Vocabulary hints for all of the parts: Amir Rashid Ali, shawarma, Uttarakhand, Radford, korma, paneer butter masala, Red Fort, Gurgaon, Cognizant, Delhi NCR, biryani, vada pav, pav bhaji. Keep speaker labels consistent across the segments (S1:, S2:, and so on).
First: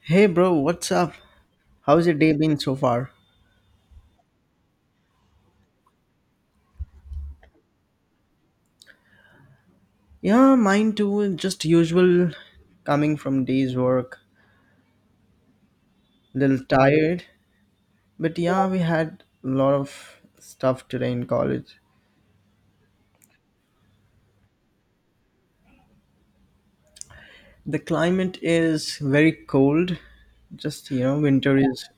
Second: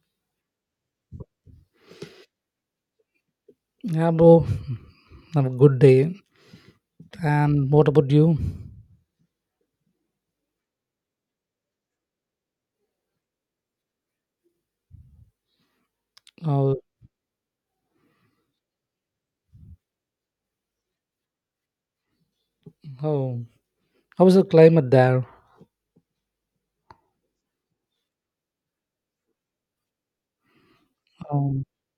S1: Hey bro, what's up? How's your day been so far?
S2: Yeah, bro. Have a good day. And what about you?
S1: Yeah, mine too. Just usual coming from day's work. Little
S2: How
S1: tired. But yeah, we had a lot of stuff today in college.
S2: how how is the climate there?
S1: The climate is very cold. Just, you know, winter
S2: Um,
S1: is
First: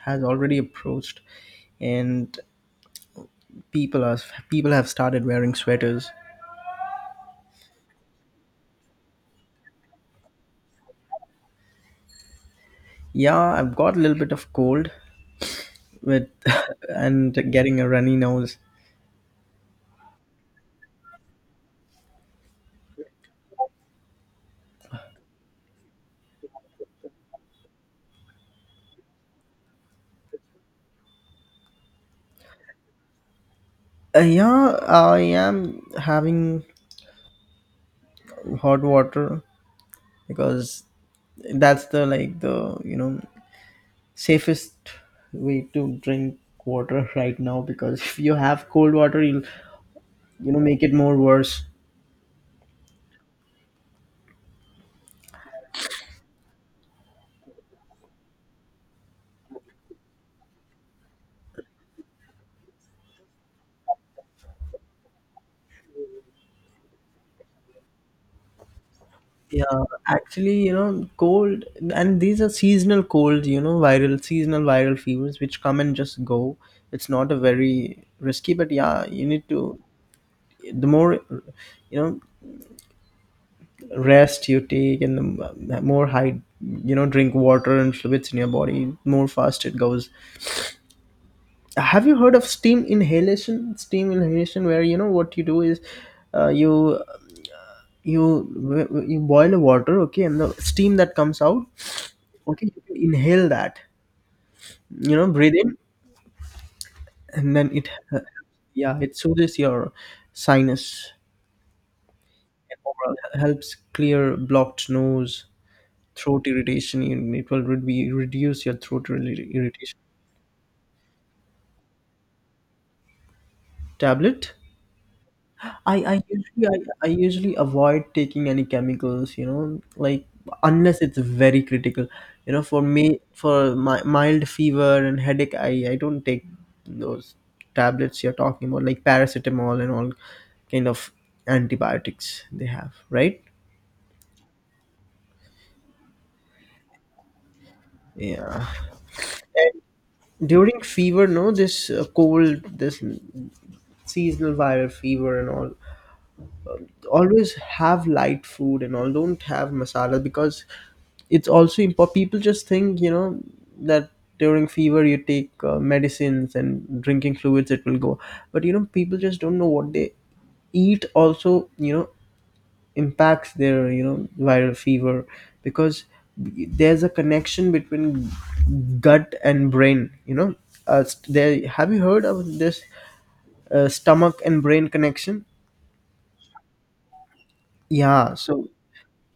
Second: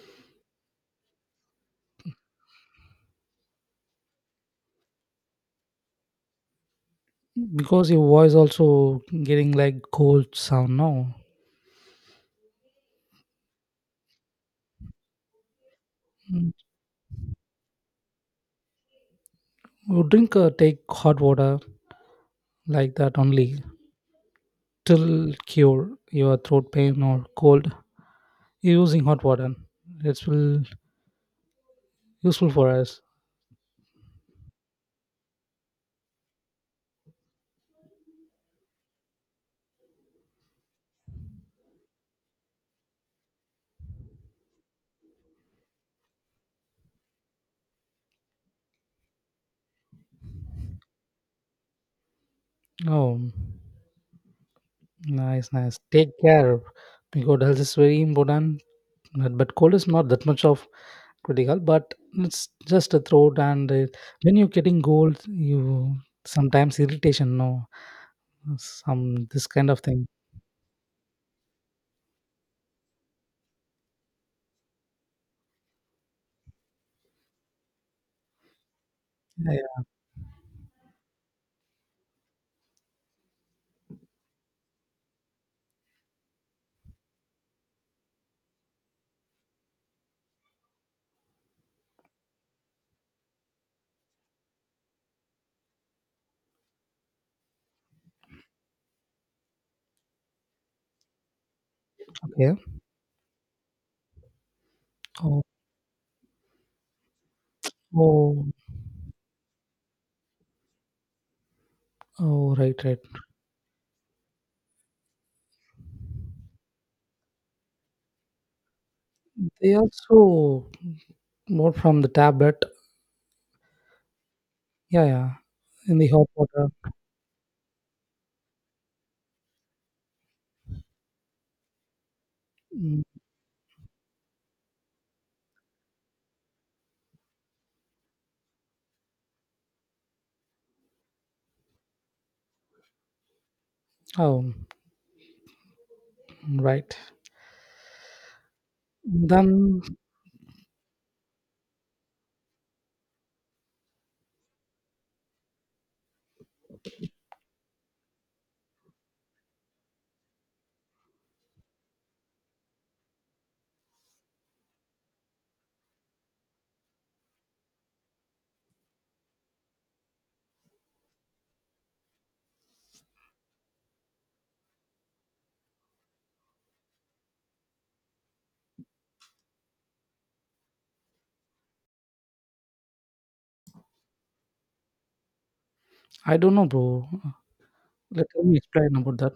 S1: has already approached and people are people have started wearing sweaters.
S2: because your voice also getting like cold sound now.
S1: Yeah, I've got a little bit of cold with
S2: Mm.
S1: and getting a runny nose.
S2: You drink take hot water like that only till cure your throat pain or cold. You're using hot water. It's will useful for us.
S1: Yeah, I am having hot water because that's the safest way to drink water right now because if you have cold water you'll, you know, make it more worse.
S2: Oh, nice, nice. Take care because health is very important. But cold is not that much of critical, but it's just a throat, and when you're getting gold, you sometimes irritation, no, some this kind of
S1: Yeah,
S2: thing.
S1: actually, you know, cold, and these are seasonal colds, you know, viral seasonal viral fevers which come and just go. It's not a very risky, but yeah, you need
S2: Yeah,
S1: to,
S2: yeah.
S1: the more, you know, rest you take and the more high, you know, drink water and fluids in your body, more fast it goes. Have you heard of steam inhalation? Steam inhalation, where, you know, what you do is, you you boil the water, okay, and the steam that comes out,
S2: Okay.
S1: okay, you can inhale that, you know,
S2: Oh,
S1: breathe in, and then it,
S2: oh.
S1: yeah, it soothes your sinus
S2: Oh.
S1: and
S2: Right,
S1: overall
S2: right.
S1: helps clear blocked nose, throat irritation. It will reduce your throat
S2: They
S1: irritation.
S2: also more from the tablet.
S1: Tablet.
S2: Yeah, yeah.
S1: i
S2: In the
S1: i
S2: hot
S1: usually
S2: water.
S1: I, I usually avoid taking any chemicals, you know, like unless it's very critical. You know, for
S2: Mm.
S1: me, for my mild fever and headache, I don't take those tablets you're talking about, like paracetamol and all kind of antibiotics they have, right?
S2: Oh, right.
S1: Yeah.
S2: Then
S1: During fever, no, this cold, this seasonal viral fever and all, always have light food and all, don't have masala, because it's also important. People just think, you know, that during fever you take medicines and drinking fluids, it will go. But you know, people just don't know what they eat also, you know, impacts their, you know, viral fever, because there's a connection between gut and brain, you know. There, have you heard of this stomach and brain connection?
S2: I don't know, bro. Let
S1: Yeah,
S2: me
S1: so,
S2: explain about that.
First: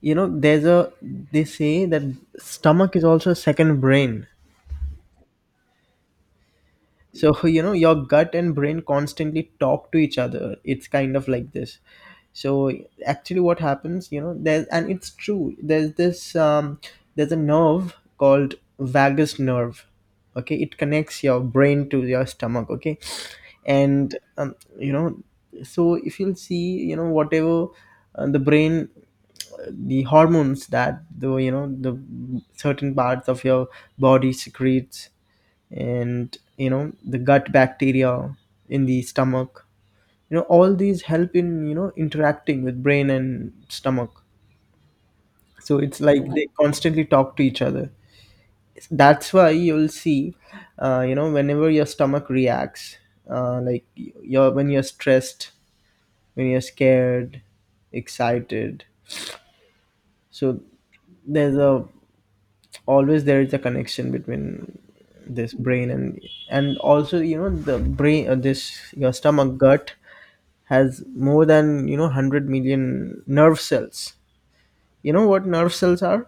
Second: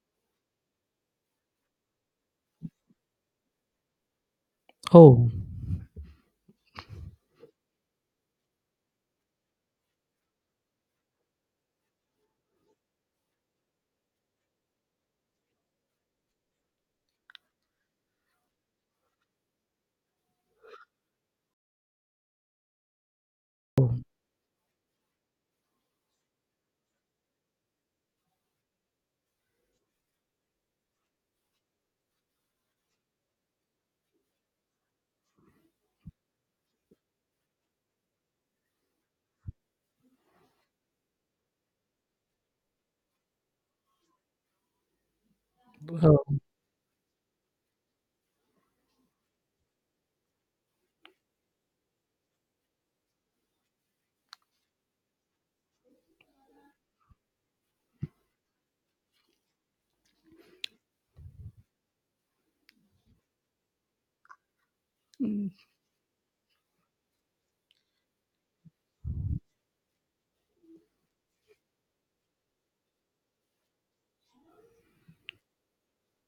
S1: you know, there's a, they say that stomach is also a second brain.
S2: Oh,
S1: So you know, your gut and brain constantly talk to each other, it's kind of like this. So actually what happens, you know, there's, and it's true, there's this there's a nerve called vagus nerve. Okay, it connects your brain to your stomach. Okay,
S2: oh.
S1: and you know, so if you'll see, you know, whatever, the brain, the hormones that the, you know, the certain parts of your body secretes, and you know, the gut bacteria in the stomach, you know, all these help in, you know, interacting with brain and stomach. So it's
S2: Oh.
S1: like they constantly talk to each other. That's why you'll see, you know, whenever your stomach reacts, like you're, when you're stressed, when you're scared, excited, so there's a, always there is a connection between this brain and also you know, the brain, this your stomach gut has more than, you know, 100 million nerve cells. You know what nerve cells are?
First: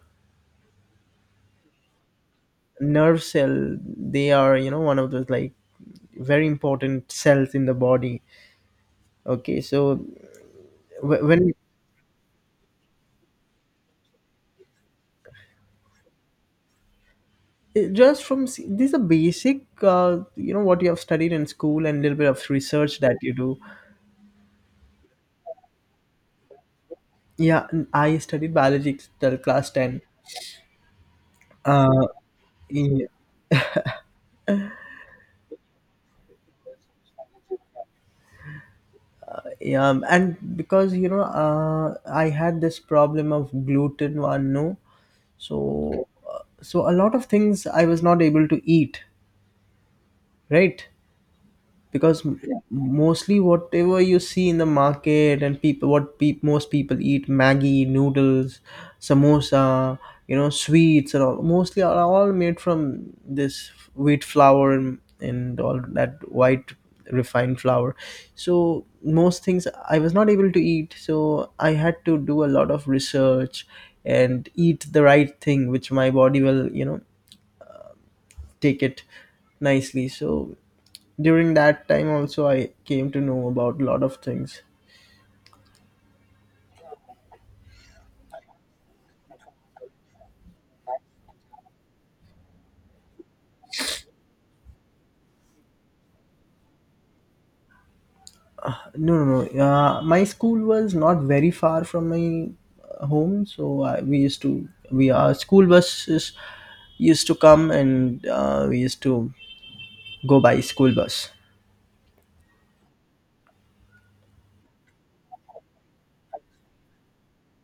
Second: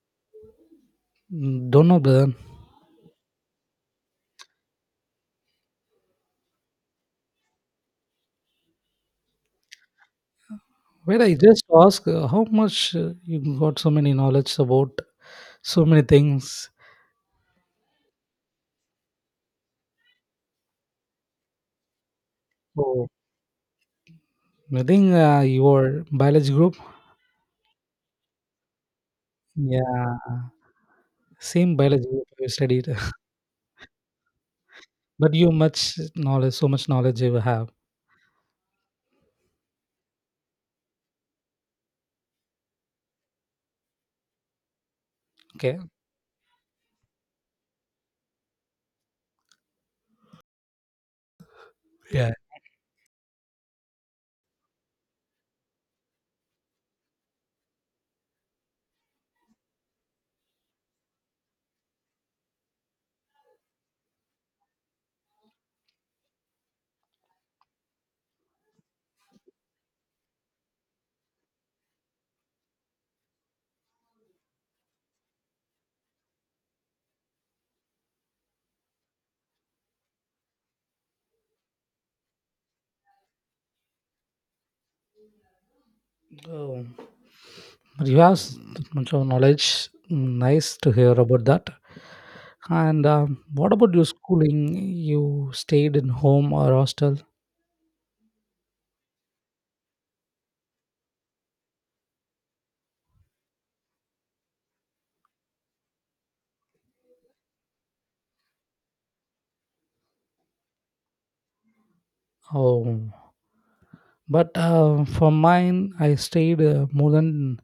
S2: Don't know brother.
S1: Nerve cell, they are, you know, one of those like very important cells in the body. Okay, so
S2: Where I
S1: when it-
S2: just ask how much you got so many knowledge about so many things.
S1: just from these are basic, you know, what you have studied in school and little bit of research
S2: Oh,
S1: that you do.
S2: I think your biology group.
S1: Yeah, I studied biology till class 10.
S2: Yeah, same
S1: uh
S2: biology group you studied,
S1: y-
S2: but you much knowledge, so much knowledge you have.
S1: yeah, and because you know, I had this problem of gluten one, no,
S2: Okay.
S1: so so a lot of things I was not able to eat, right? Because
S2: Yeah.
S1: yeah, mostly whatever you see in the market, and people, what peop most people eat, maggie noodles, samosa, you know, sweets and all, mostly are all made from this wheat flour, and all that white refined flour. So most things I was not able to eat, so I had to do a lot of research and eat the right thing which my body will, you know, take it nicely. So during that time also I came to know about a lot of things.
S2: Oh, but you have much of knowledge. Nice to hear about that. And what about your schooling? You stayed in home or hostel?
S1: No, my school was not very far from my home, so I, we used to we our school buses used to come, and we used to go by school bus.
S2: Oh, but for mine, I stayed more than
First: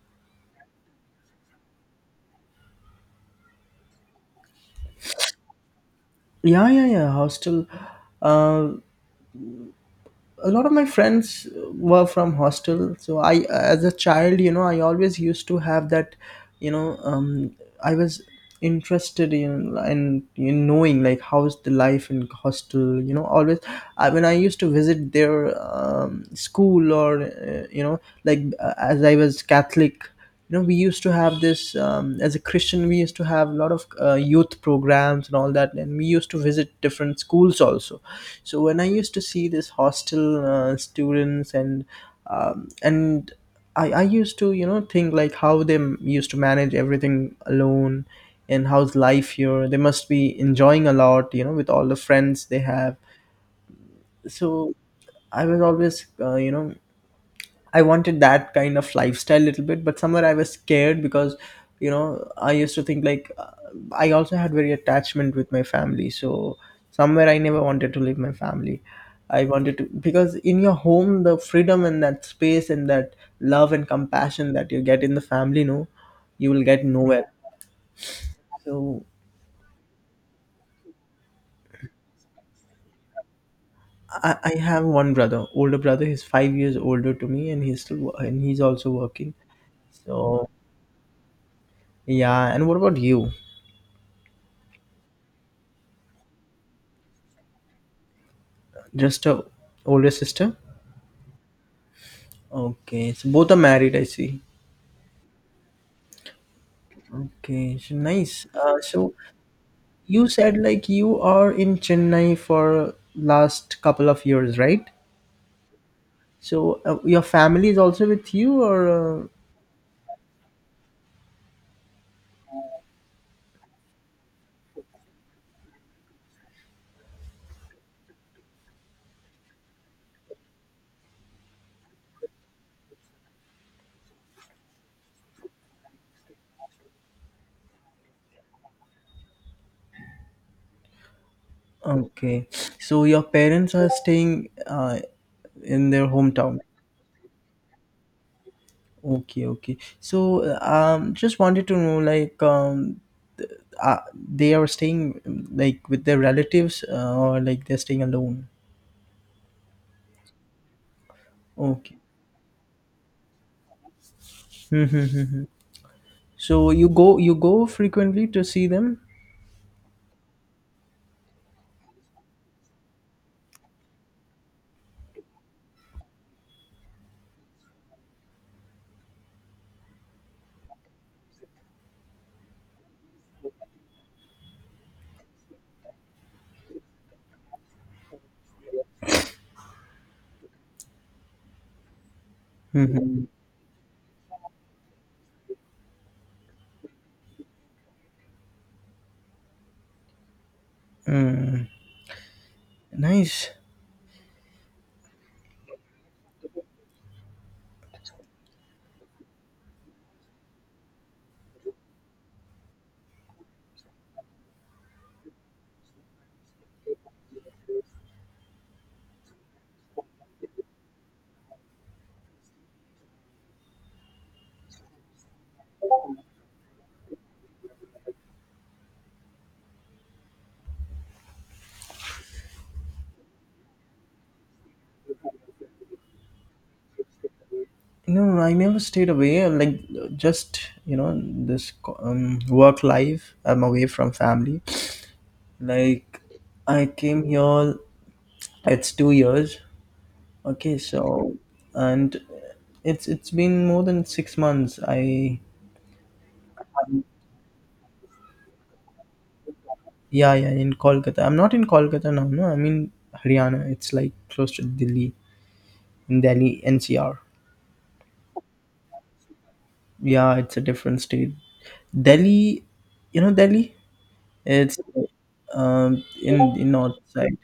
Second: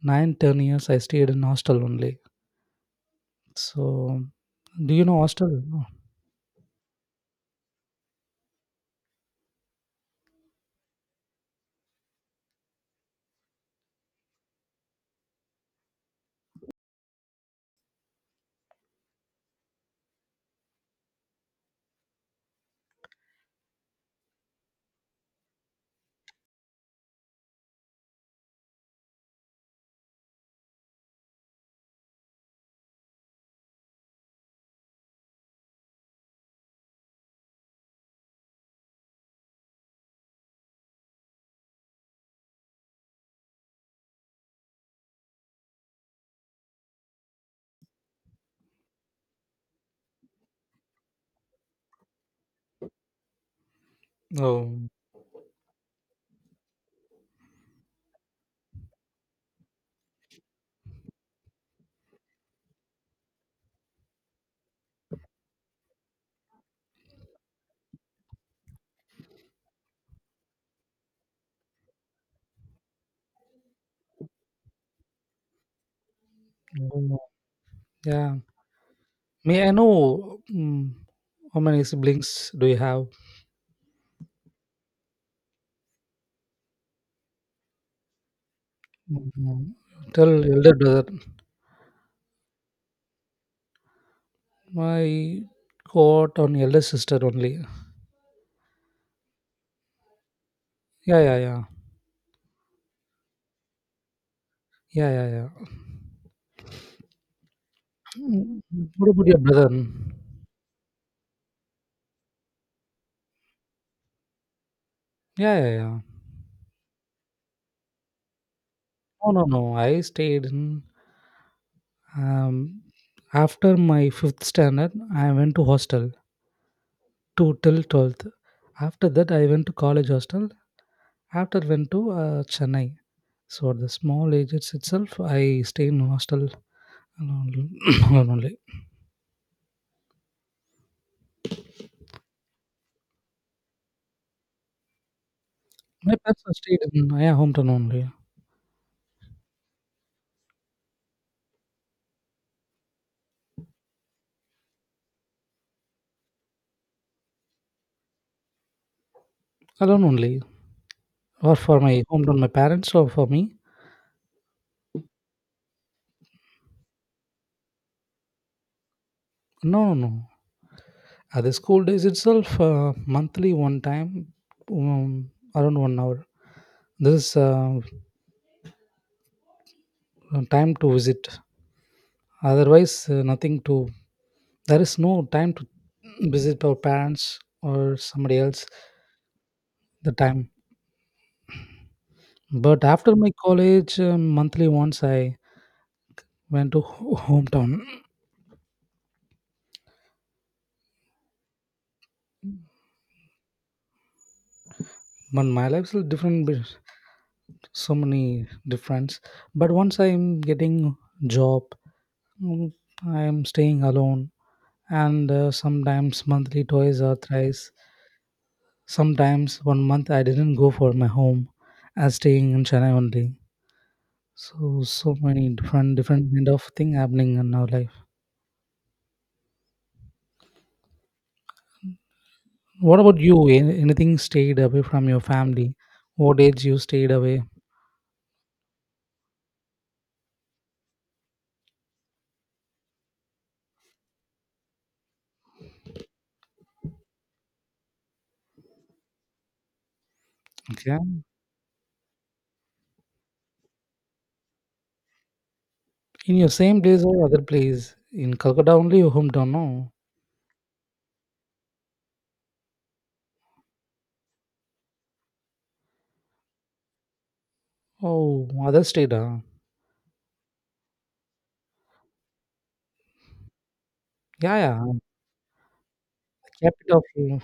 S2: 9-10 years I stayed in hostel only. So, do you know hostel? No.
S1: Yeah, hostel, uh, a lot of my friends were from hostel, so I as a child, you know, I always used to have that, you know, I was interested in in, knowing like how's the life in hostel, you know, always. When I used to visit their, school, or you know, like, as I was catholic, you know, we used to have this, as a christian we used to have a lot of youth programs and all that, and we used to visit different schools also. So when I used to see this hostel students and, and I used to, you know, think like how they used to manage everything alone, and how's life here, they must be enjoying a lot, you know, with all the friends they have. So
S2: Oh,
S1: I was always, you know, I wanted that kind of lifestyle a little bit, but somewhere I was scared, because, you know, I used to think like, I also had very attachment with my family. So somewhere I never wanted to leave my family. I wanted to, because in your home the freedom, and that space, and that love and compassion that you get in the family, no, you will get
S2: oh,
S1: nowhere.
S2: yeah.
S1: So
S2: May I know, how many siblings do you have?
S1: I have one brother, older brother. He's 5 years older to me, and he's and he's also working.
S2: Mm, Tell
S1: So
S2: elder brother.
S1: yeah. And what about you?
S2: I got an elder sister only.
S1: Just a older sister?
S2: Yeah, yeah, yeah.
S1: Okay, so both are married, I see.
S2: Yeah, yeah, yeah.
S1: Okay, so nice.
S2: Mm,
S1: Uh,
S2: What
S1: so
S2: about your brother?
S1: you said like you are in Chennai for last couple of years, right?
S2: Yeah, yeah, yeah.
S1: So your family is also with you, or
S2: No, no, no. I stayed in. Um, after my fifth standard, I went to hostel, to till 12th. After that, I went to college hostel. After went to Chennai. So at the small ages itself, I stay in hostel alone, alone only.
S1: okay? So your parents are staying in their
S2: My parents are
S1: hometown.
S2: stayed in my hometown only,
S1: Okay, okay. So just wanted to know like, they are staying like with their relatives, or like they're staying alone.
S2: alone only, or for
S1: Okay.
S2: my hometown, my parents or for me.
S1: Mm-hmm. So you go frequently to see them?
S2: No, no, no. At the school days itself, monthly one time, um, around one hour. This is time to visit. Otherwise, nothing to there is no time to visit our parents or somebody else the time, but after
S1: Mm-hmm.
S2: my college, monthly once I went to hometown.
S1: Mm. Nice.
S2: But my life is different with so many difference, but once I'm getting job, mm, I'm staying alone and sometimes monthly twice or thrice, sometimes one month I didn't go for my home as staying in Chennai only. So so many different different kind of thing happening in our life. What about you? Anything stayed away from your family? What age you stayed away?
S1: No, no, no, I never stayed away. Like, just you know this work life, I'm away from family. Like, I came here. It's 2 years. Okay,
S2: Okay.
S1: so, and it's been more than 6 months. I,
S2: In your same place or other place? In Calcutta only your hometown, no?
S1: yeah, yeah, in Kolkata. I'm not in Kolkata now. No, I'm in Haryana. It's like close to Delhi, in Delhi NCR.
S2: Oh, other state, huh?
S1: Yeah, it's a different state. Delhi, you know Delhi?
S2: Yeah,
S1: It's,
S2: yeah.
S1: in the north
S2: Capital of,
S1: side.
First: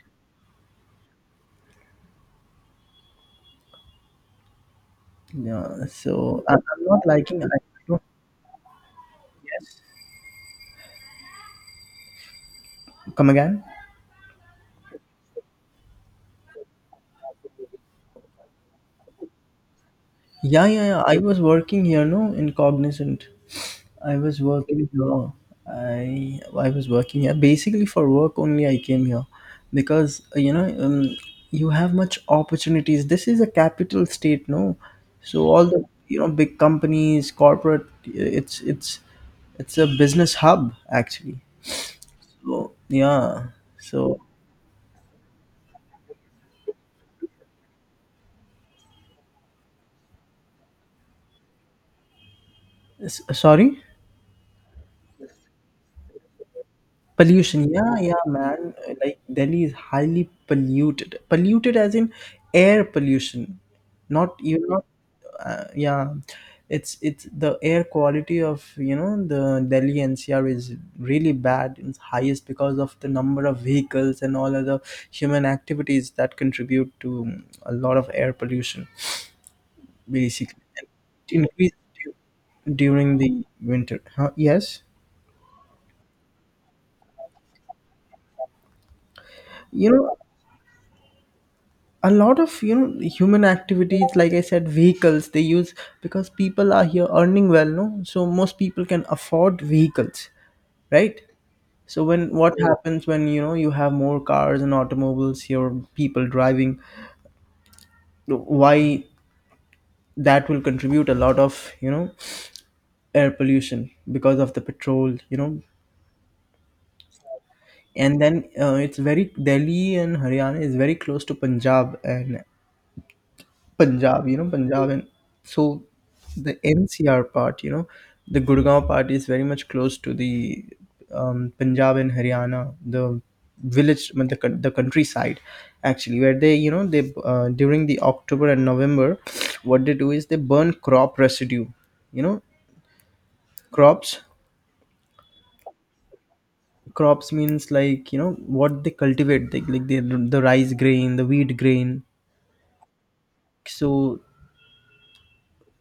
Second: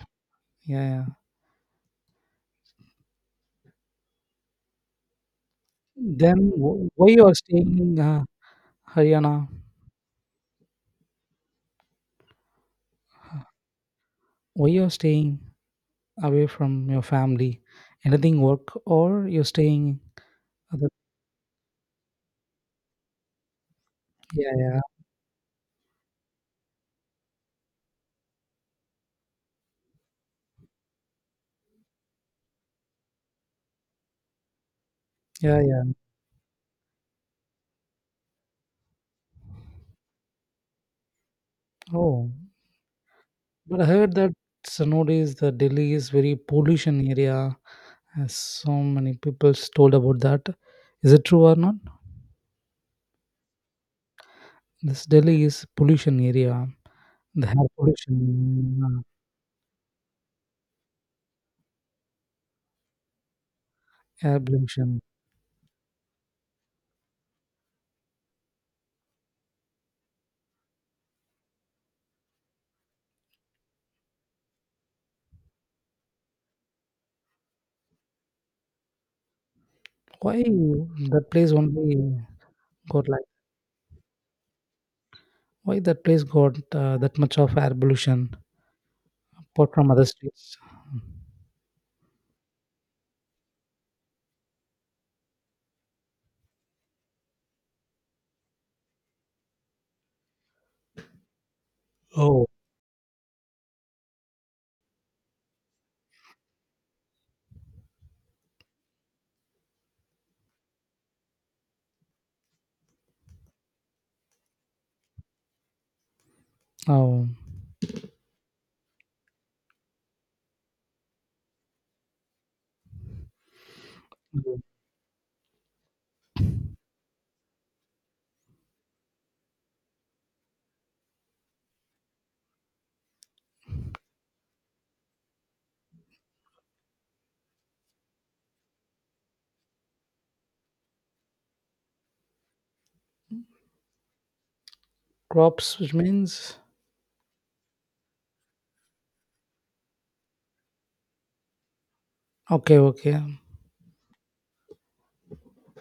S2: yeah, yeah.
S1: Yeah,
S2: Then
S1: so I'm not
S2: why you are
S1: liking, I,
S2: staying in Haryana?
S1: come again.
S2: Why you are staying away from your family? Anything work or you're staying
S1: Yeah, yeah,
S2: other?
S1: yeah. I was working here, no, in Cognizant. I was
S2: Yeah, yeah,
S1: working here. I was working here basically for work only. I came here because, you know, you have much opportunities. This is a capital state, no? So
S2: yeah,
S1: all
S2: yeah.
S1: the, you know, big companies, corporate. It's it's a business hub actually.
S2: Oh,
S1: So yeah.
S2: but I heard
S1: So
S2: that so nowadays the Delhi is very pollution area. As so many people told about that. Is it true or not?
S1: sorry.
S2: This Delhi is pollution area. The air
S1: Pollution, yeah, yeah, man.
S2: pollution, uh,
S1: Like Delhi is highly polluted. Polluted as in air pollution. Not
S2: air
S1: you're not.
S2: pollution.
S1: Yeah, it's the air quality of, you know, the Delhi NCR is really bad. It's highest because of the number of vehicles and all other human activities that contribute to a lot of air pollution.
S2: Why
S1: Basically, it
S2: that place
S1: increases
S2: only got
S1: during
S2: like?
S1: the winter. Huh? Yes.
S2: Why that place got that much of air pollution apart
S1: You
S2: from other
S1: know,
S2: states?
S1: a lot of, you know, human activities like I said, vehicles they use, because people are here earning well, no, so most people can afford vehicles, right? So when
S2: Oh,
S1: what, yeah, happens, when, you know, you have more cars and automobiles, your people driving, why that will contribute a lot of, you know, air pollution, because of the petrol, you know.
S2: oh.
S1: And then, it's very, delhi and haryana is very close to punjab, and Punjab, you know,
S2: Mm.
S1: Punjab and, so the NCR part, you know, the Gurgaon part is very much close to the, Punjab and Haryana, the village, the, the countryside, actually, where they, you know, they, during the October and November, what they do is they burn crop residue, you know, crops.
S2: Crops, which means
S1: Crops means like, you know, what they cultivate, like the rice grain, the wheat grain.
S2: okay, okay.
S1: So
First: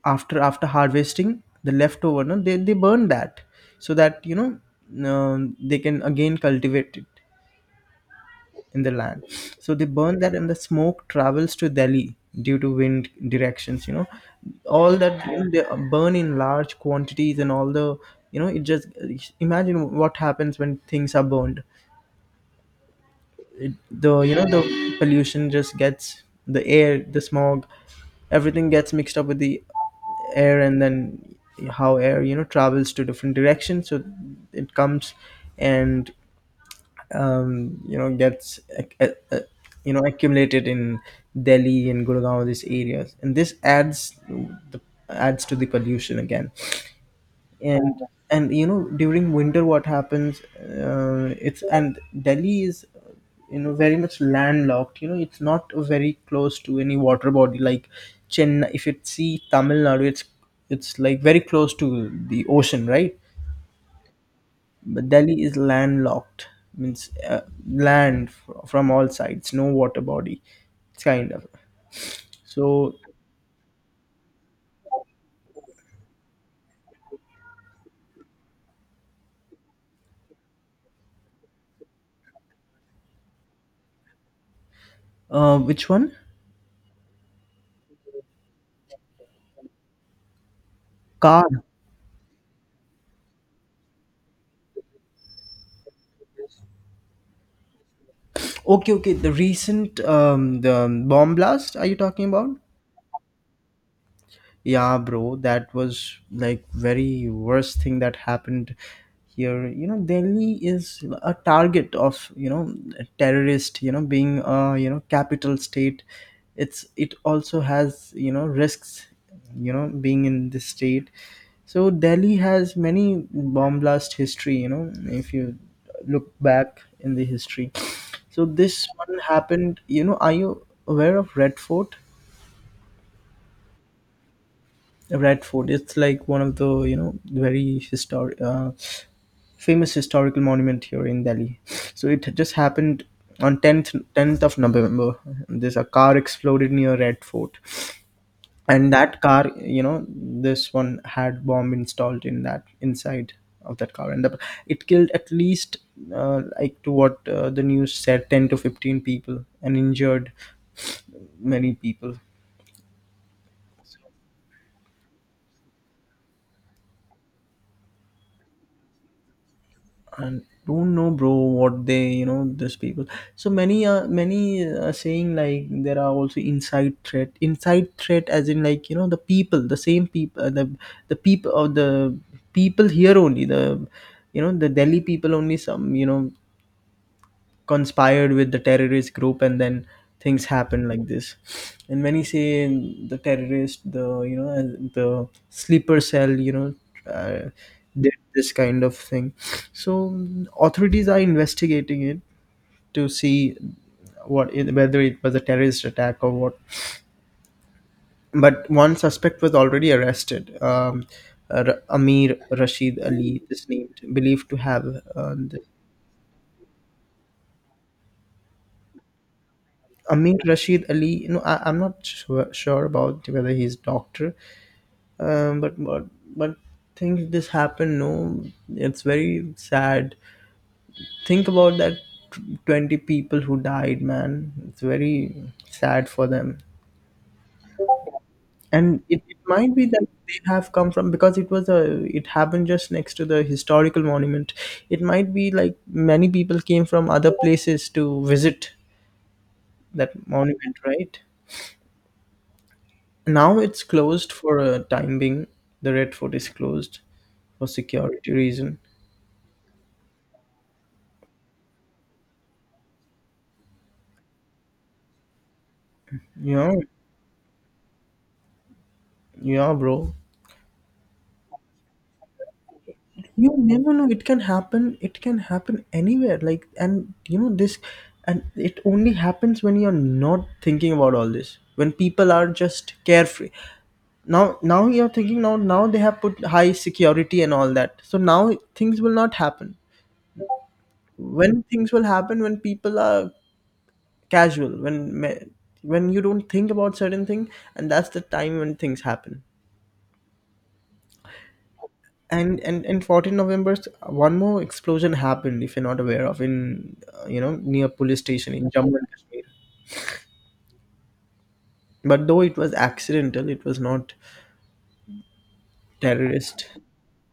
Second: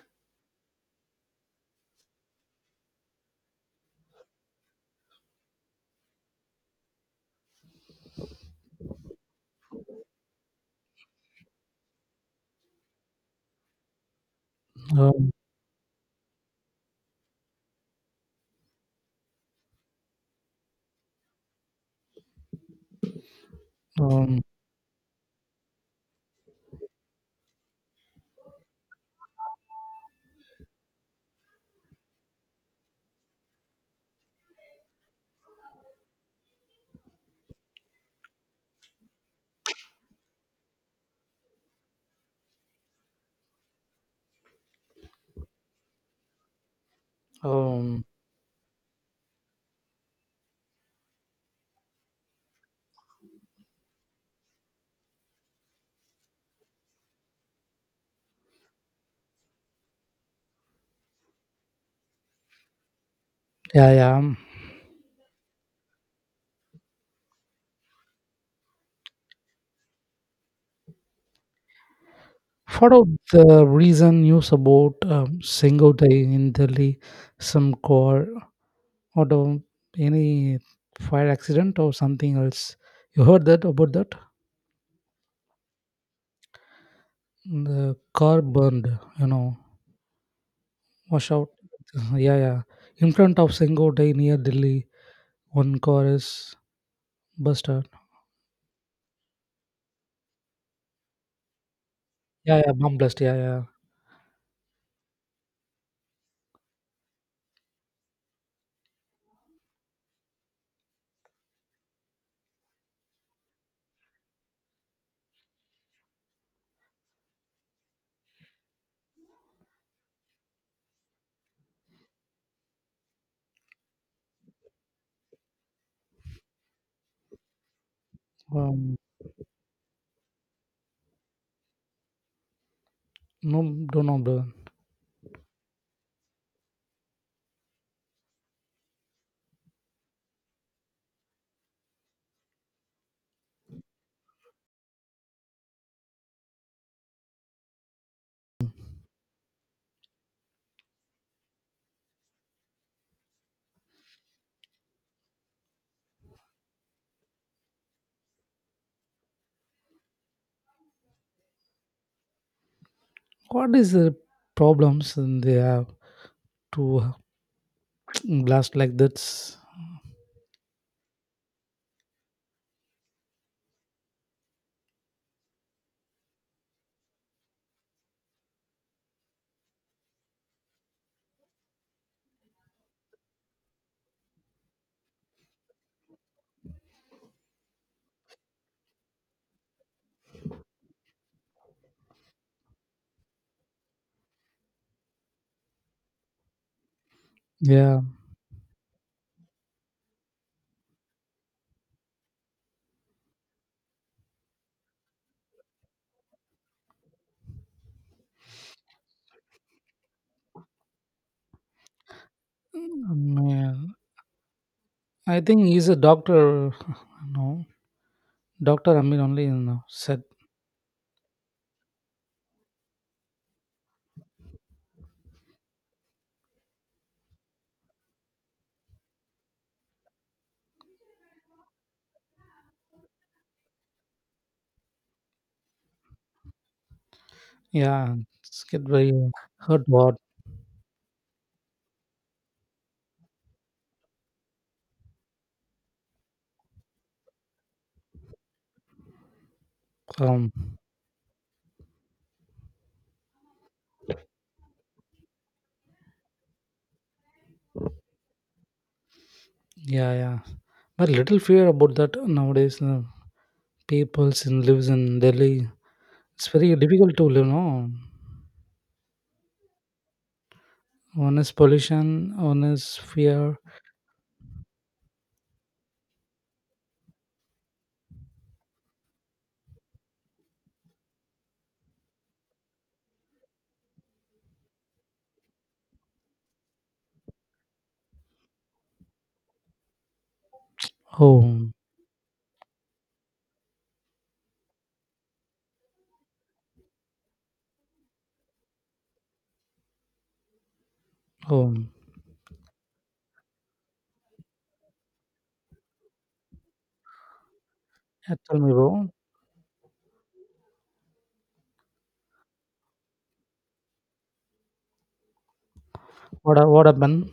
S1: after harvesting the leftover no they burn that so that they can again cultivate it in the land, so they burn that and the smoke travels to Delhi due to wind directions, you know, all that,
S2: Um,
S1: you know, they burn in large quantities and all the, you know, it just imagine what happens when things are burned, the, you
S2: um,
S1: know, the pollution just gets the air, the smog, everything gets mixed up with the air. And then how air, you know, travels to different directions, so it comes and you know, gets you know, accumulated in Delhi and Gurgaon, these areas, and this adds the adds to the pollution again. And
S2: um,
S1: during winter what happens, it's, and Delhi is, you know, very much landlocked. You know, it's not very close to any water body like Chennai. If you see Tamil Nadu, it's like very close to the ocean, right?
S2: yeah, yeah.
S1: But Delhi is landlocked, means, land from all sides, no water body. It's kind of, so,
S2: Follow the reason news about Sengotai in Delhi, some core or the, any fire accident or something else. You heard that about that?
S1: which one?
S2: The car burned, you know, wash
S1: Car?
S2: out. Yeah, yeah. In front of Sengotai near Delhi, one car is busted.
S1: Okay, okay, the recent the bomb blast are you talking about?
S2: Yeah, yeah, bomb blast. Yeah, yeah.
S1: Yeah, bro, that was like very worst thing that happened here. You know, Delhi is a target of, you know, terrorist. You know, being a, you know, capital state, it's, it also has, you know, risks. You know, being in this state, so Delhi has many bomb blast history. You know, if you look back in the history, so this
S2: Um,
S1: one happened. You know, are you aware of Red Fort?
S2: no, don't know, bro.
S1: Radford. It's like one of the, you know, very historic, famous historical monument here in Delhi. So it just happened on 10th of November. There's a car exploded near Radford, and that car, you know, this one had bomb installed in that, inside of that car, and the, it killed at least, like to what, the news said, 10 to 15 people, and injured many people.
S2: What is the problems in they have to blast like this?
S1: And don't know, bro, what they, you know, these people, so many, many are saying like there are also inside threat, inside threat, as in like, you know, the people, the same people, the people of the people here only, the, you know, the Delhi people only, some, you know, conspired with the terrorist group, and then things happen like this. And many say the terrorist, the, you know, and the sleeper cell, you know, uh,
S2: Yeah.
S1: did this kind of thing. So authorities are investigating it to see what it, whether it was a terrorist attack or what, but one suspect was already arrested. Amir Rashid Ali
S2: Um,
S1: is
S2: yeah.
S1: named, believed to have
S2: I
S1: the
S2: think he's a doctor. No, Doctor Amir only said.
S1: Amir Rashid Ali. No, I, I'm not sure about whether he's doctor, but but things this happen. No, it's very sad. Think about that. 20 people who died, man. It's very sad for them,
S2: Yeah, it's get
S1: and
S2: very
S1: it might
S2: hurt
S1: be that
S2: what
S1: they have come from, because it was a, it happened just next to the historical monument. It might be like many people came from other places to visit that
S2: um
S1: monument, right? Now it's closed for a time being. The Red Fort is closed for security reason.
S2: yeah, yeah. But little fear about that nowadays. Peoples in lives in Delhi. It's
S1: Yeah,
S2: very difficult to live. No,
S1: yeah, bro.
S2: one is pollution, one is
S1: You
S2: fear.
S1: never know. It can happen. It can happen anywhere. Like, and you know this, and it only happens when you're not thinking about all this. When people are just carefree. Now, now you're thinking. Now, now they have put high security and all that. So now things will not happen. When
S2: Home,
S1: things will happen when people are casual, when me- when you don't think about certain thing, and that's the time when things happen.
S2: home.
S1: And and 14 November one more explosion happened, if you're not aware of, in you know, near police
S2: Yeah,
S1: station
S2: tell
S1: in
S2: me,
S1: Jammu and
S2: bro,
S1: Kashmir. But though it was accidental, it was not terrorist.
S2: what happened?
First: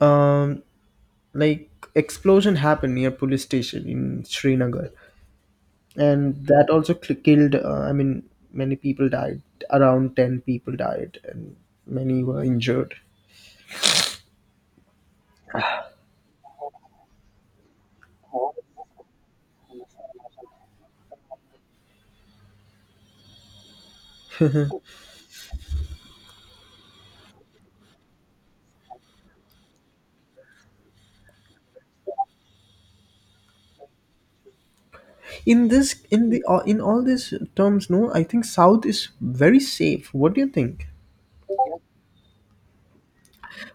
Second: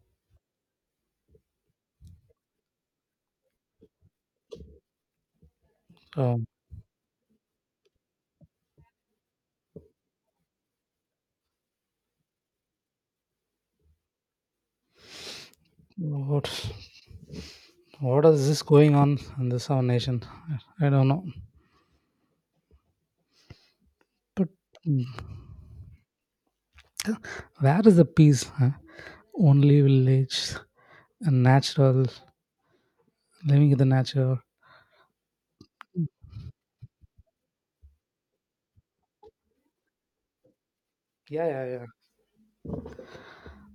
S1: um like explosion happened near police station in Srinagar, and
S2: Um,
S1: that also killed, I mean, many people died, around 10 people died, and many were injured.
S2: what what is this going on in this our nation? I don't know. But mm, where is the peace? Huh? Only village and natural living in the nature.
S1: In this, in the, in all these terms, no, I think south is very safe, what do you think?
S2: Yeah, yeah, yeah.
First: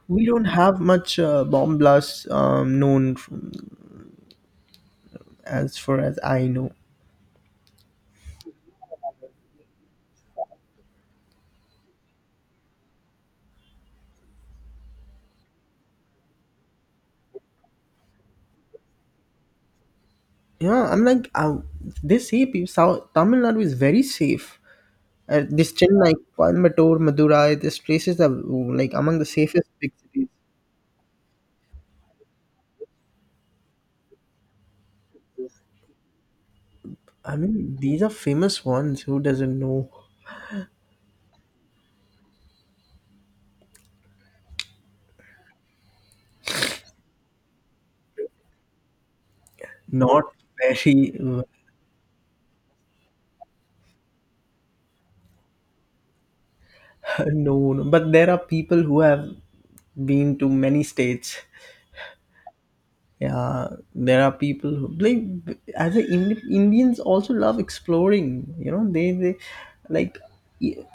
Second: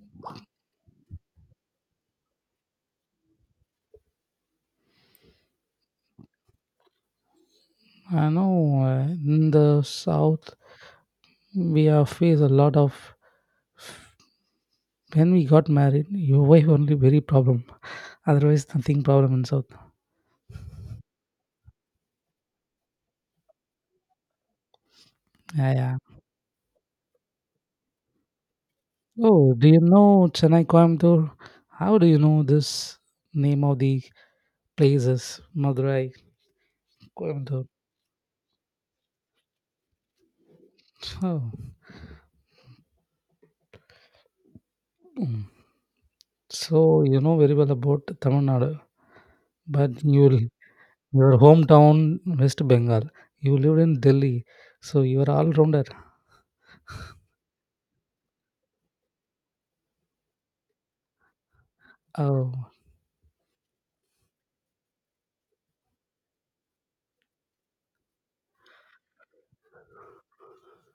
S1: We don't have much, bomb blasts, known from, as far as I know.
S2: I know in the south we have faced a lot of when we got married, your wife only very problem. Otherwise nothing problem in south.
S1: Yeah, I'm like, they say people, south Tamil Nadu is very safe, this
S2: Yeah, yeah.
S1: Chennai, Coimbatore, Madurai, these places are, like among the
S2: Oh,
S1: safest
S2: do you
S1: big
S2: know
S1: cities.
S2: Chennai Coimbatore? How do you know this name of the places? Madurai,
S1: I
S2: Coimbatore.
S1: mean, these are famous ones, who doesn't know?
S2: Oh. Mm. So you know very well about Tamil Nadu, but
S1: Not
S2: you
S1: very.
S2: your
S1: No,
S2: hometown West Bengal. You lived in Delhi, so you are all rounder.
S1: no. But there are people who have been to many states.
S2: Oh.
S1: Yeah, there are people who like, as a Indians also love exploring. You know, they like,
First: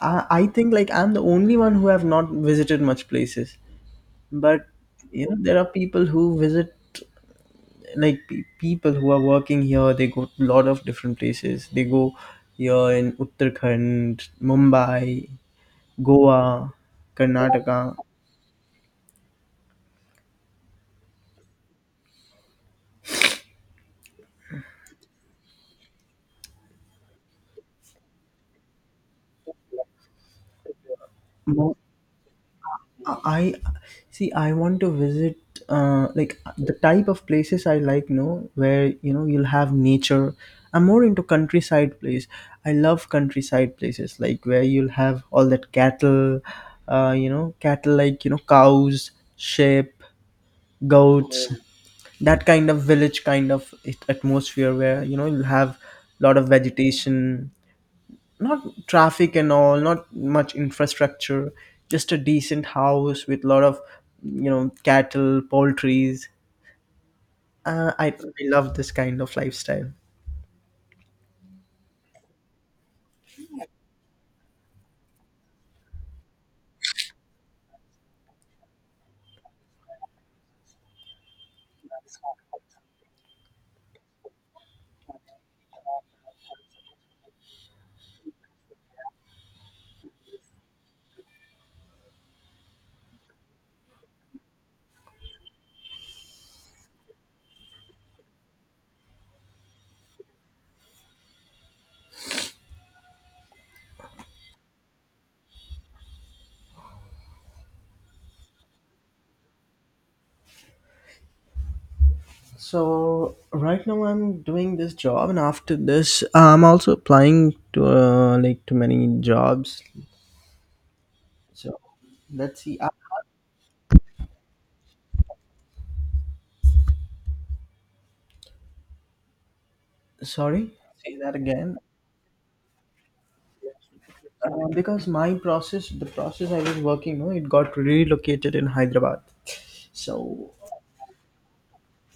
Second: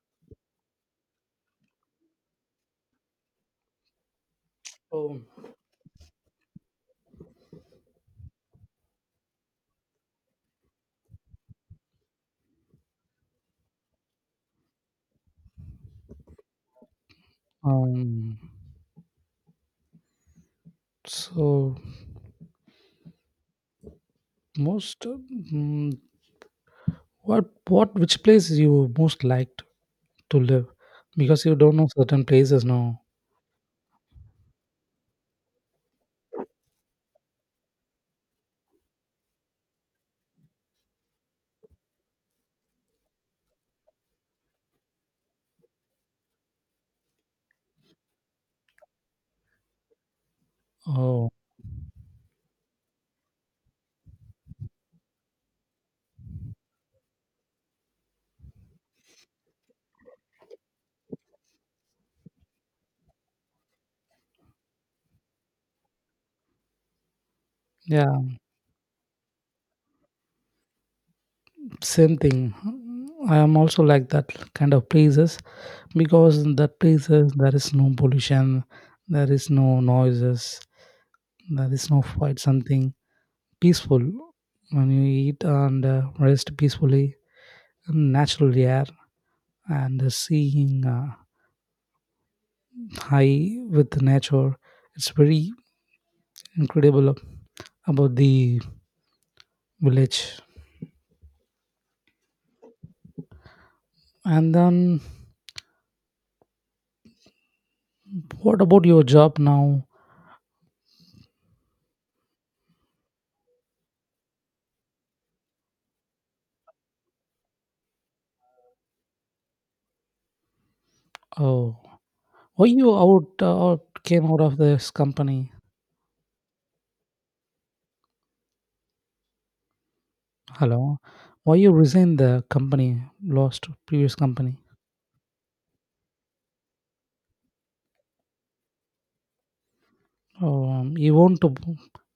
S1: I think like I'm the only one who have not visited much places. But
S2: Oh.
S1: you know, there are people who visit like, people who are working here. They go to a lot of different places. They go here in Uttarakhand, Mumbai, Goa, Karnataka.
S2: Um, so most, what which place you most liked to live because you don't know certain places now.
S1: I see. I want to visit, like the type of places I like. No, where you know you'll have nature. I'm more into countryside place. I love countryside places, like where you'll have all that cattle. You know, cattle, like you know, cows, sheep,
S2: Oh,
S1: goats. That kind of village kind of atmosphere where you know you'll have a lot of vegetation, not traffic and all, not much infrastructure, just a decent house with lot of, you know, cattle, poultries.
S2: yeah,
S1: I love this kind of lifestyle.
S2: same thing. I am also like that kind of places because in that places there is no pollution, there is no noises, there is no fight. Something peaceful when you eat and rest peacefully, and natural air and seeing. High with nature. It's very incredible about the village. And then, what about your job now?
S1: So right now I'm doing this job, and after this I'm also applying to, like to many jobs.
S2: Oh,
S1: So let's
S2: why
S1: see,
S2: you out came out of this company?
S1: sorry,
S2: Hello,
S1: say that
S2: why you
S1: again.
S2: resigned the company? Lost previous company.
S1: Because my process, the process I was working on, it got relocated in Hyderabad, so.
S2: Oh, you want to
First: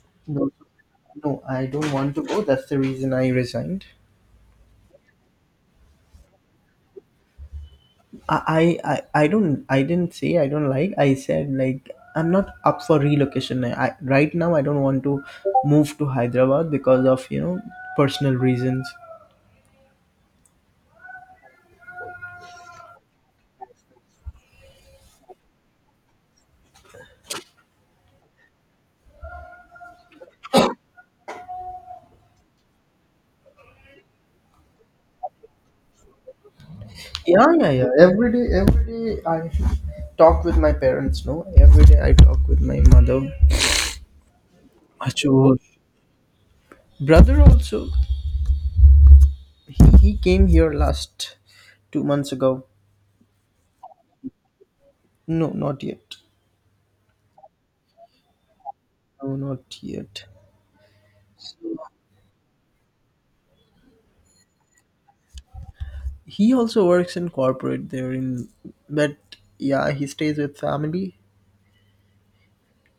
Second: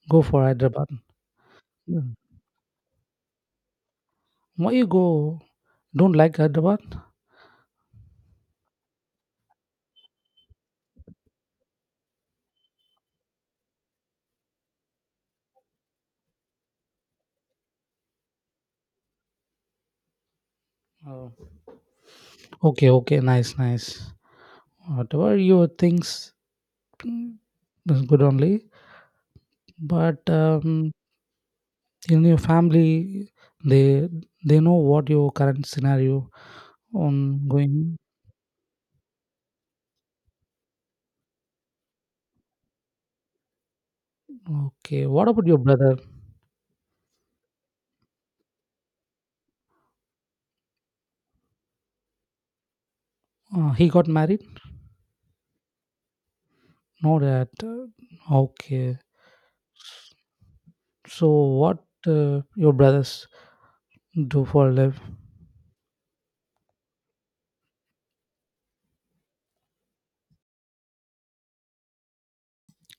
S2: go for
S1: No,
S2: Hyderabad?
S1: no, I don't
S2: Hmm.
S1: want to go. That's the reason I resigned.
S2: Why you go? Don't like Hyderabad?
S1: I, I, I don't. I didn't say I don't like. I said like, I'm not up for relocation. I right now I don't want to move to Hyderabad because of, you know, personal reasons.
S2: Oh. Okay, okay, nice, nice. Whatever your things, mm, that's good only. But in your family they they know what your current scenario on
S1: Yeah, yeah,
S2: going.
S1: yeah. Every day I talk with my parents. No, every day I talk with my mother.
S2: Okay, what about
S1: Achoo.
S2: your brother?
S1: Brother also, he came here last 2 months ago.
S2: He got married?
S1: No, not yet.
S2: No, that okay.
S1: No, not yet.
S2: So what your brothers do for a live?
S1: He also works in corporate there in, but yeah, he stays with family,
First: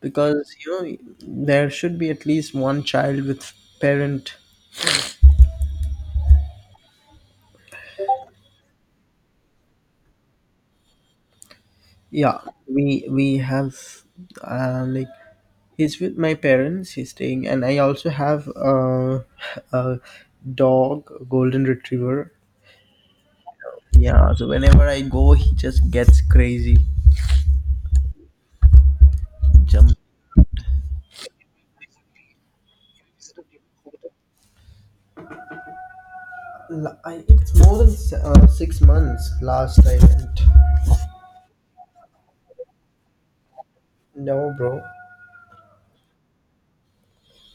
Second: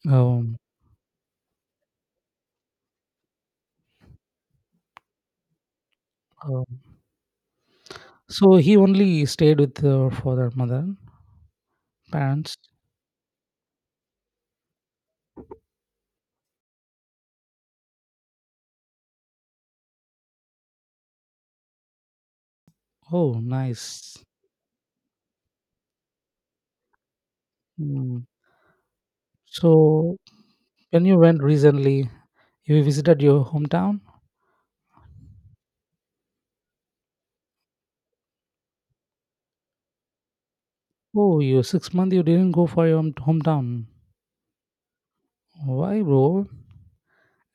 S1: because,
S2: um,
S1: you know, there should be at least one child with parent.
S2: um, so he only stayed with her father mother
S1: Yeah,
S2: parents.
S1: we have, like, he's with my parents, he's staying, and I also have, a dog, a golden retriever.
S2: Oh, nice.
S1: Yeah, so whenever I go he just gets crazy,
S2: Hmm.
S1: jump.
S2: So when you went recently, you visited your hometown?
S1: I, it's more than 6 months last I went.
S2: Oh, you 6 months you didn't go for your hometown?
S1: No, bro,
S2: Why, bro?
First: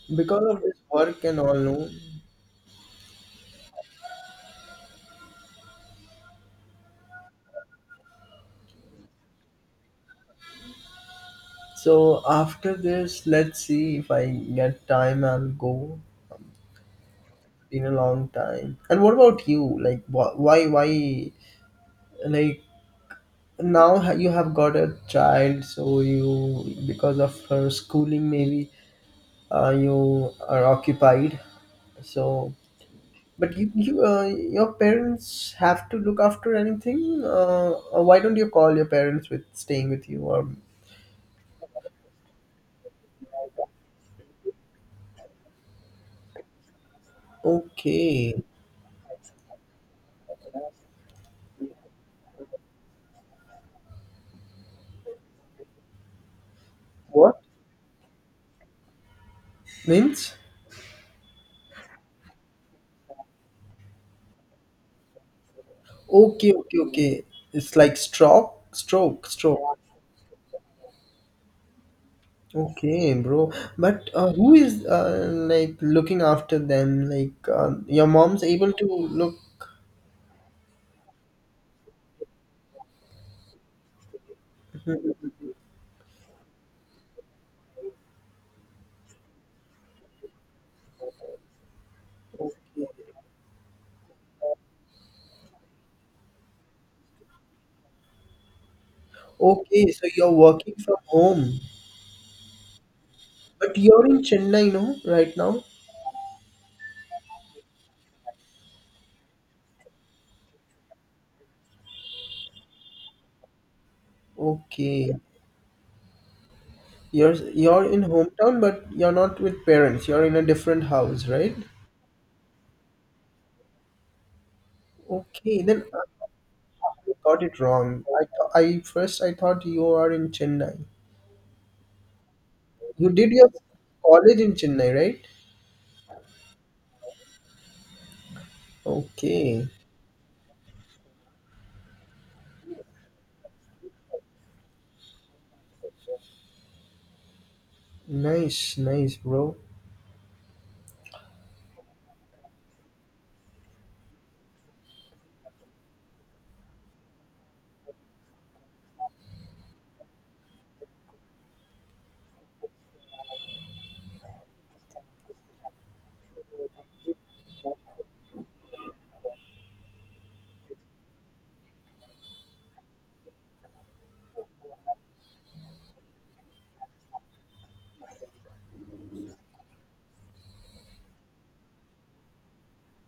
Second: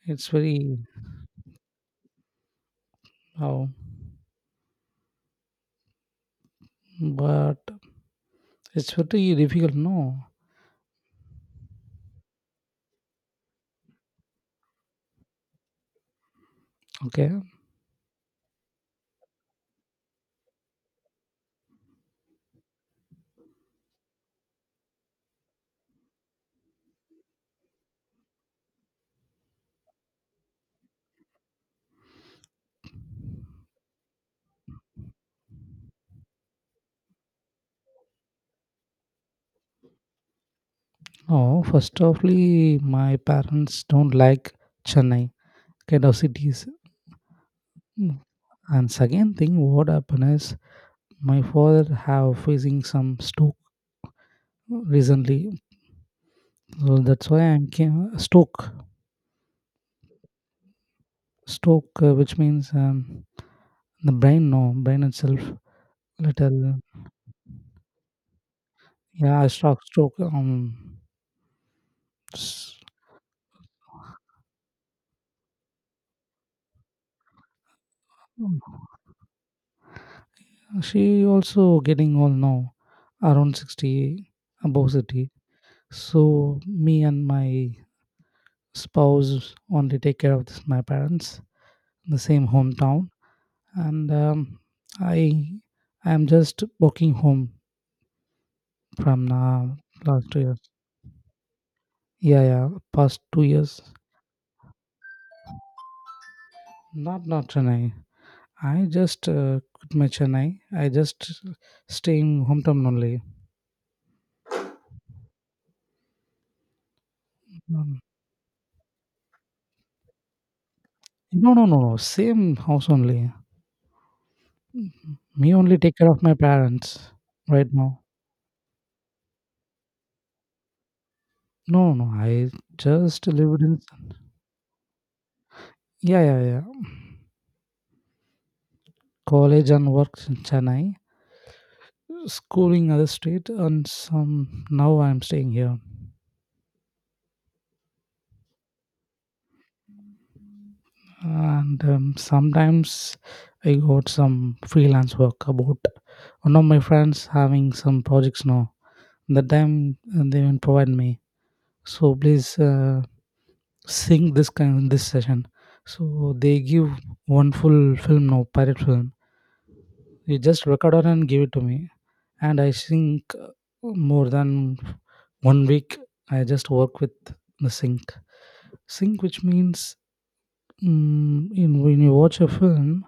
S2: It's
S1: because of
S2: very.
S1: this work and all, no.
S2: Oh, but it's very difficult. No,
S1: So after this let's see if I get time I'll go
S2: okay.
S1: in a long time. And what about you, like, why like now, you have got a child, so you, because of her schooling maybe, you are occupied, so. But you, your parents have to look after anything, or why don't you call your parents with staying with you, or?
S2: Oh, first offly, my parents don't like Chennai kind of cities. Mm.
S1: Okay.
S2: And second thing, what happened is my father have facing some stroke recently, so that's
S1: What
S2: why I'm came stroke.
S1: means?
S2: Stroke, which means, the brain, no, brain itself,
S1: Okay, okay,
S2: little,
S1: okay. It's like stroke, stroke,
S2: yeah,
S1: stroke.
S2: stroke, stroke. S-
S1: Okay, bro. But, who is, like looking after them? Like, your mom's able to look.
S2: She also getting old now, around 60, above 60. So me and my spouse only take care of this, my parents, in the same
S1: Okay.
S2: hometown, and I I am just walking home from now
S1: Okay, so
S2: last
S1: you're
S2: 2 years.
S1: working from home,
S2: Yeah, yeah, past two
S1: but
S2: years.
S1: you're in Chennai, no, right now?
S2: Not Chennai. I just quit my Chennai. I just staying hometown only.
S1: Okay. You're
S2: Um,
S1: in hometown, but you're not with parents. You're in a different house,
S2: No,
S1: right?
S2: no, no, no. Same house only. Mhm. Me
S1: Okay,
S2: only
S1: then
S2: take care of
S1: I
S2: my parents
S1: got it
S2: right now.
S1: wrong. I th I first, I thought you are in Chennai.
S2: No, no, I
S1: You
S2: just
S1: did your
S2: lived in
S1: college in Chennai, right?
S2: yeah, yeah, yeah.
S1: Okay.
S2: College and work in Chennai, schooling other state, and some now I'm staying here.
S1: Nice, nice, bro.
S2: And sometimes I got some freelance work about one of my friends having some projects now. That time they even provide me. So please sing this kind this session. So they give one full film now, pirate film you just record on and give it to me and I think more than one week I just work with the sync. Sync, which means, in, when you watch a film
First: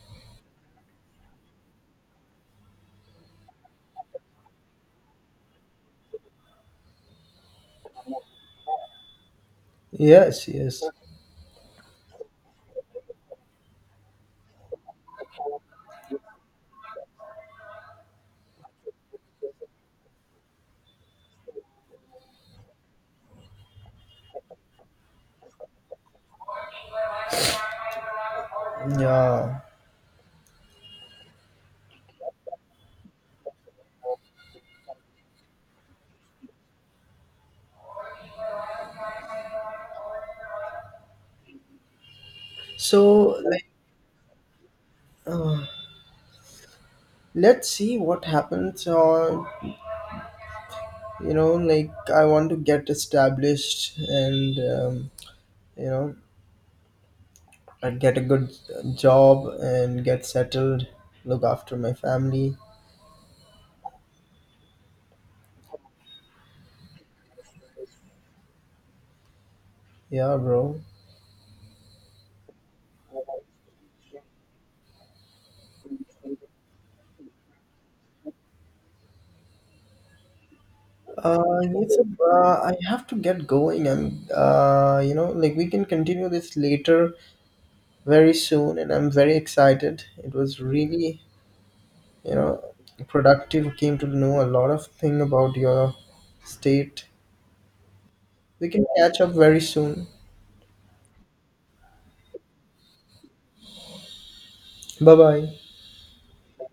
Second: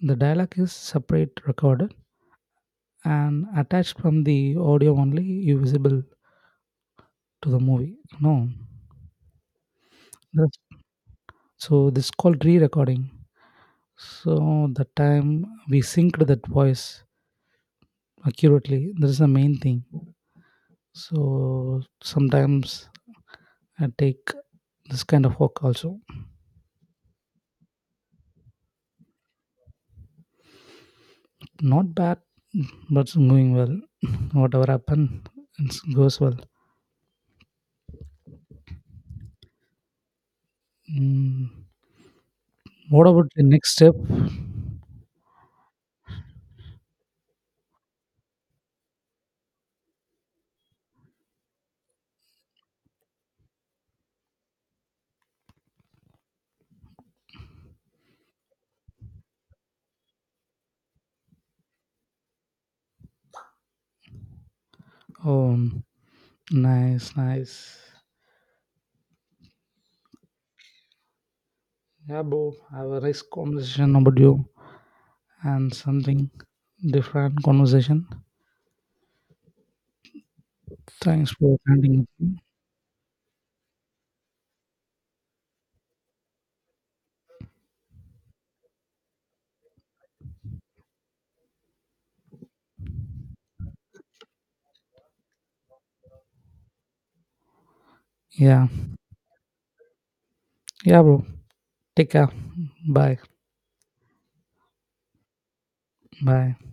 S2: the dialogue is separate recorded and attached from the audio only you visible to the movie, no.
S1: Yes,
S2: That's,
S1: yes.
S2: so this is called re-recording. So the time we synced that voice accurately, that is the main thing. So sometimes I take this kind of work also.
S1: Yeah.
S2: Not bad, but it's going well. Whatever happened, it goes well. Mm. What about
S1: So,
S2: the
S1: like,
S2: next step?
S1: uh, let's see what happens. Or, you know, like, I want to get established and, you know, I get a good job and get settled, look after my family.
S2: Oh, nice, nice.
S1: Yeah, bro.
S2: Yeah, bro, I have a nice conversation about you and something different conversation. Thanks for
S1: It's a,
S2: attending.
S1: I have to get going. I'm, you know, like, we can continue this later very soon, and I'm very excited. It was really, you know, productive. Came to know a lot of thing about your state.
S2: Yeah,
S1: We can catch up very soon.
S2: yeah, bro. Take care. Bye,
S1: Bye bye.
S2: bye.